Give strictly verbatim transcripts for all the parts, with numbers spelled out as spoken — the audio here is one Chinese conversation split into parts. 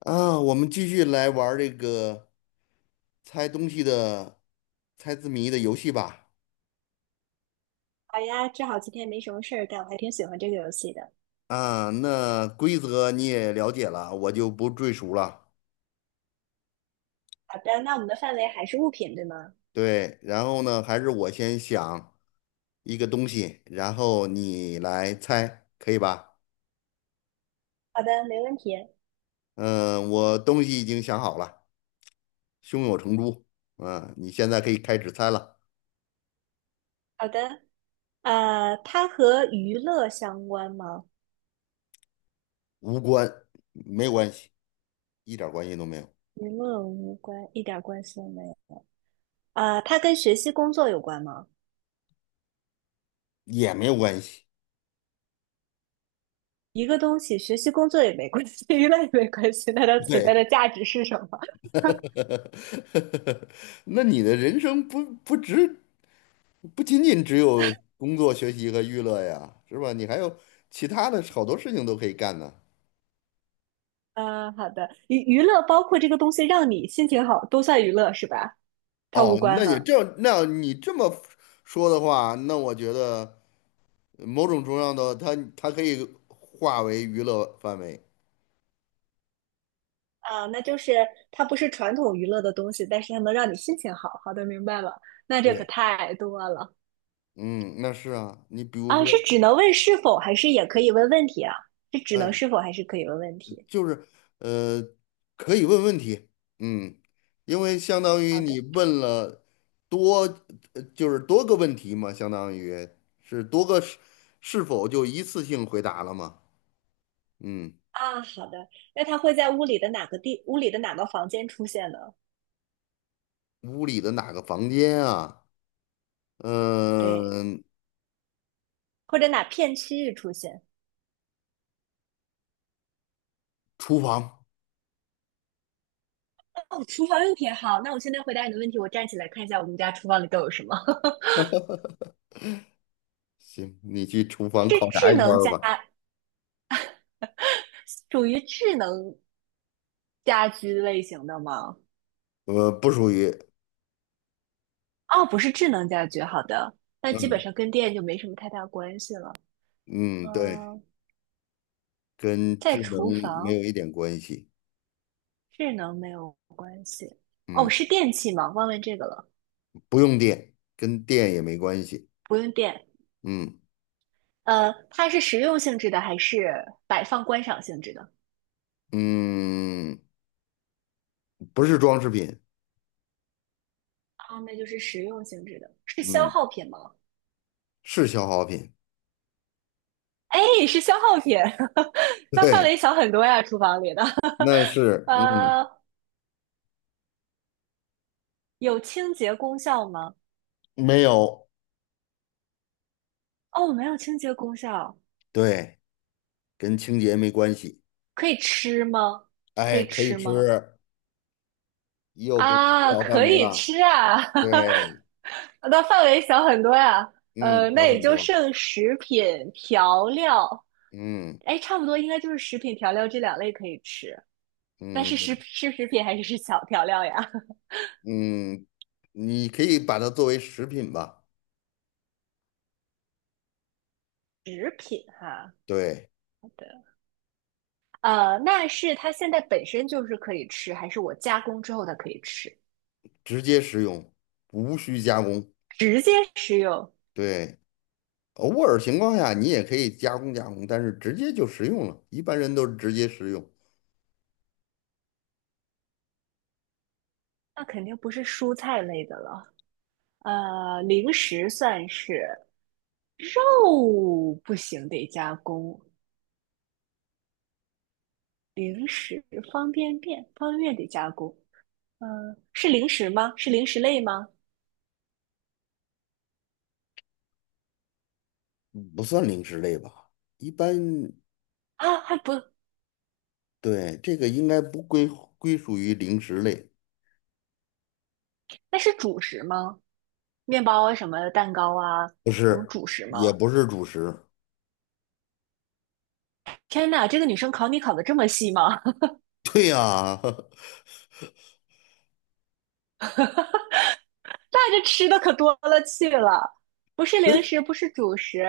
啊，我们继续来玩儿这个猜东西的、猜字谜的游戏吧。好呀，正好今天没什么事儿干，我还挺喜欢这个游戏的。啊，那规则你也了解了，我就不赘述了。好的，那我们的范围还是物品，对吗？对，然后呢，还是我先想一个东西，然后你来猜，可以吧？好的，没问题。嗯，我东西已经想好了，胸有成竹。嗯，你现在可以开始猜了。好的，呃，它和娱乐相关吗？无关，没关系，一点儿关系都没有，娱乐无关，一点关系都没有。呃，它跟学习工作有关吗？也没有关系。一个东西学习工作也没关系，娱乐也没关系，那它存在对。的价值是什么？呵呵呵，那你的人生不不只不仅仅只有工作、学习和娱乐呀，是吧？你还有其他的好多事情都可以干呢。呃，好的，娱娱乐包括这个东西让你心情好，都算娱乐是吧？它无哦，关那也哈。这，那你这么说的话，那我觉得某种重要的它它可以化为娱乐范围。啊，那就是它不是传统娱乐的东西，但是它能让你心情好。好的，明白了。那这可对，太多了。嗯，那是啊，你比如啊！说，是只能问是否，还是也可以问问题啊？是只哎，能是否，还是可以问问题？就是呃，可以问问题，嗯，因为相当于好你的。问了多，呃就是多个问题嘛，相当于是多个是是否就一次性回答了嘛？嗯，啊，好的。那它会在屋里的哪个地，屋里的哪个房间出现呢？屋里的哪个房间啊？对，嗯、或者哪片区域出现？厨房。哦，厨房用品好。那我现在回答你的问题，我站起来看一下我们家厨房里都有什么。行，你去厨房是考察智一圈能儿家，吧。属于智能家居类型的吗？呃，不属于，哦，不是智能家居，好的，那基本嗯上跟电就没什么太大关系了。嗯，对，嗯，跟智在能厨没有房，一点关系，智能没有关系。哦，嗯，是电器吗？忘问这个了，不用电，跟电也没关系，不用电。嗯。呃，它是实用性质的还是摆放观赏性质的？嗯，不是装饰品，啊，那就是实用性质的，是消嗯，耗品吗？是消耗品。哎，是消耗品，那范对，围小很多呀，厨房里的。那 是，嗯，呃，有清洁功效吗？没有，哦，没有清洁功效，对，跟清洁没关系，可以吃吗？可哎，以可以吃吃，吗？又给你吃啊，好饭可没以了，吃啊，对，那范围小很多呀。嗯，呃，小那也很就多，剩食品调料，嗯哎，差不多应该就是食品调料这两类可以吃。那是嗯食是食品还是是小调料呀？嗯，你可以把它作为食品吧，食品哈，对，好的。呃，那是它现在本身就是可以吃，还是我加工之后它可以吃？直接食用，无需加工，直接食用，对，偶尔情况下你也可以加工加工，但是直接就食用了，一般人都是直接食用。那肯定不是蔬菜类的了。呃，零食算是，哦，不行，得加工。零食方便面，方便面得加工。嗯、是零食吗？是零食类吗？不算零食类吧？一般啊，还不，对这个应该不归归属于零食类，那是主食吗？面包啊，什么蛋糕啊，不那种是，主食也吗？不是主食。天呐，这个女生考你考的这么细吗？对呀、带着吃的可多了去了，不是零食，不是主食，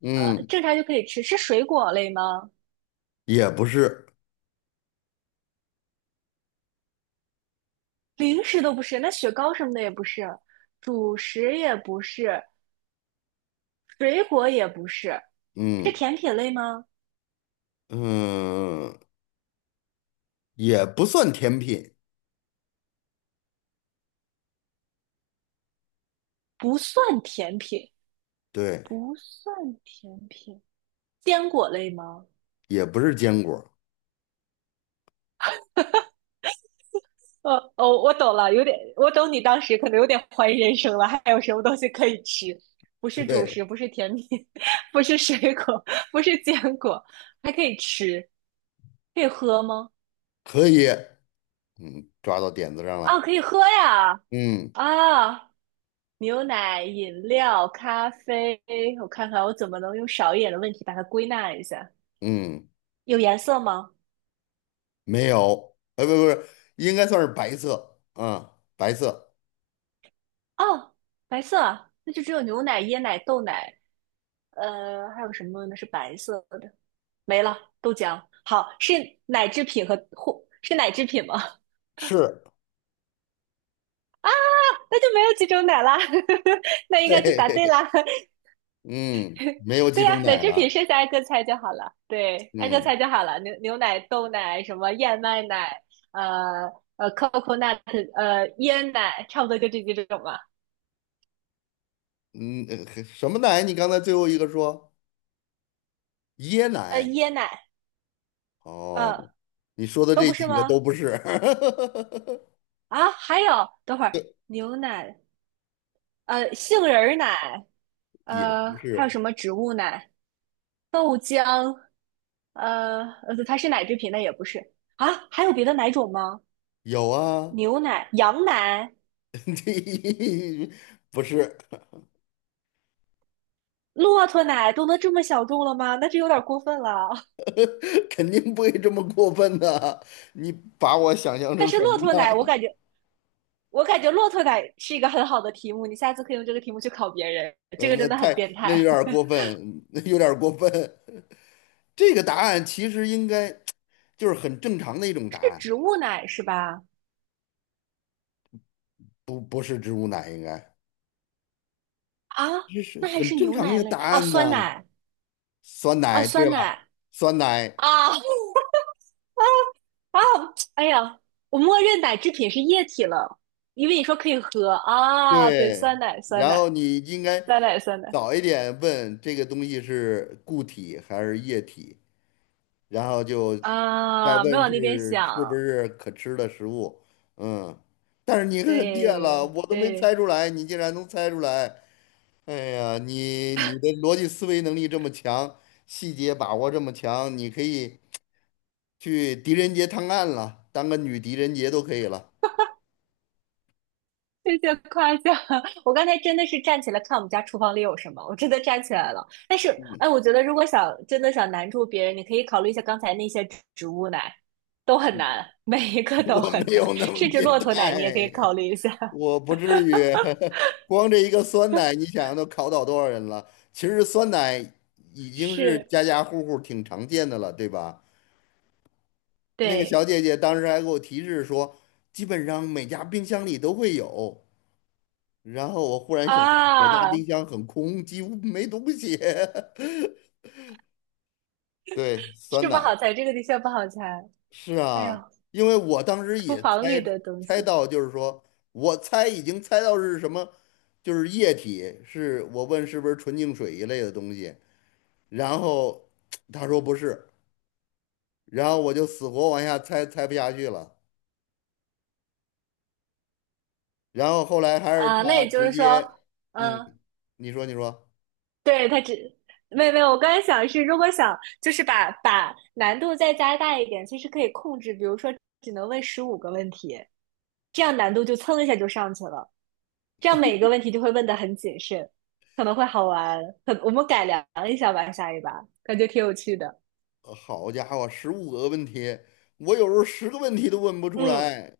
呃，嗯，正常就可以吃，是水果类吗？也不是，零食都不是，那雪糕什么的也不是，主食也不是，水果也不是，是嗯甜品类吗？嗯，也不算甜品，不算甜品，对，不算甜品，坚果类吗？也不是坚果，呃哦，我懂了，有点，我懂你当时可能有点怀疑人生了，还有什么东西可以吃？不是主对，食，不是甜品，不是水果，不是坚果，还可以吃，可以喝吗？可以，嗯，抓到点子上啊，了，可以喝呀！嗯啊，牛奶、饮料、咖啡，我看看我怎么能用少一点的问题把它归纳一下。嗯，有颜色吗？没有，哎，不不是，应该算是白色，啊，白色哦，白色啊，那就只有牛奶、椰奶、豆奶。呃，还有什么呢？是白色的，没了，豆浆。好，是奶制品和或是奶制品吗？是。那就没有几种奶啦，那 应该就答对对，啦。嗯，没有几对呀、种奶奶制品了。剩下挨个猜就好了。对，挨个嗯猜就好了。牛牛奶、豆奶、什么燕麦奶，呃呃，coconut，呃，椰奶，差不多就这几种吧。嗯，呃什么奶？你刚才最后一个说椰呃，奶。椰奶，哦，呃，你说的都这不是几个吗？都不是。啊，还有，等会儿，牛奶，呃，杏仁儿奶，也呃，不还有是，什么植物奶？豆浆，呃呃，它是奶制品，那也不是啊？还有别的奶种吗？有啊。牛奶、羊奶、这不是。骆驼奶都能这么小众了吗？那这有点过分了。肯定不会这么过分的。你把我想象但成是什骆么驼奶，我了？感觉，我感觉骆驼奶是一个很好的题目，你下次可以用这个题目去考别人，这嗯，个那真的很太变那有态。点儿过分，那有点儿过分。这个答案其实应该就是很正常的一种 是答案，植物奶是吧？不不是植物奶，应该啊，这是那还很是正牛常的一奶个类答啊？案酸呢。奶酸啊？奶，对酸吧？奶酸奶，啊？啊，哎呀，我默认奶制品是液体了，因为你说可以喝啊。对，酸对。奶，酸然后奶，你应该酸奶，酸奶早一点问这个东西是固体还是液体，然后就再啊，没问往那边是是不想。是可吃的食物。嗯，但是你很厉害了，对我都没猜对，出来，你竟然能猜出来。哎呀，你你的逻辑思维能力这么强，细节把握这么强，你可以去狄仁杰探案了，当个女狄仁杰都可以了。谢谢夸奖。我刚才真的是站起来看我们家厨房里有什么，我真的站起来了。但是，哎，我觉得如果想真的想难住别人，你可以考虑一下刚才那些植植物奶，都很难，每一个 都我很没难，有那么甚至变骆驼奶你也可以态，考虑一下。我不至于。光这一个酸奶，你想想都考倒多少人了？其实酸奶已经是是，家家户户挺常见的了，对吧？那个小对。姐姐当时还给我提示说，基本上每家冰箱里都会有。然后我忽然想到，我家啊，冰箱很空，几乎没东西。对，酸是不奶。好猜，这个的确不好猜。是哎呦，啊，因为我当时厨也房里猜的东猜西到，就是说我猜已经猜到是什么，就是液体，是我问是不是纯净水一类的东西，然后他说不是，然后我就死活往下猜猜不下去了，然后后来还是啊，那他也就直是说，接，嗯，嗯，你说你说，对，它只，没有没有，我刚才想的是，如果想就是把把难度再加大一点，其实可以控制，比如说只能问十五个问题，这样难度就蹭一下就上去了，这样每个问题就会问的很谨慎，可能会好玩。可我们改良一下吧，下一把感觉挺有趣的。呃好家伙，十五个问题，我有时候十个问题都问不出嗯，来。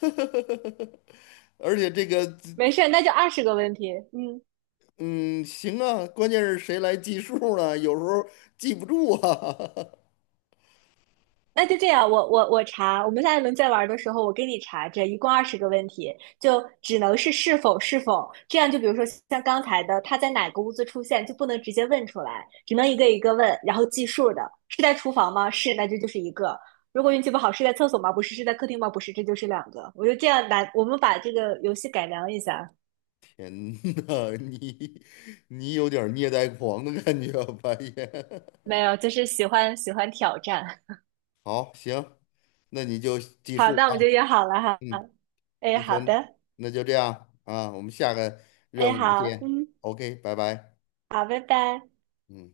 而且这个。没事，那就二十个问题。嗯。嗯，行啊，关键是谁来计数呢？有时候记不住啊。那就这样，我我我查，我们下一轮再玩的时候，我给你查这一共二十个问题，就只能是是否是否，这样就比如说像刚才的，他在哪个屋子出现，就不能直接问出来，只能一个一个问，然后计数的，是在厨房吗？是，那这就是一个。如果运气不好，是在厕所吗？不是，是在客厅吗？不是，这就是两个。我就这样来，我们把这个游戏改良一下。天呐，你你有点儿虐待狂的感觉啊，半夜。没有，就是喜欢喜欢挑战。好，行，那你就 记好，数那我啊。们就约好了哈。嗯，哎，那好行，的，那就这样啊，我们下个任哎，务好，见。嗯，OK,拜拜。好，拜拜。嗯。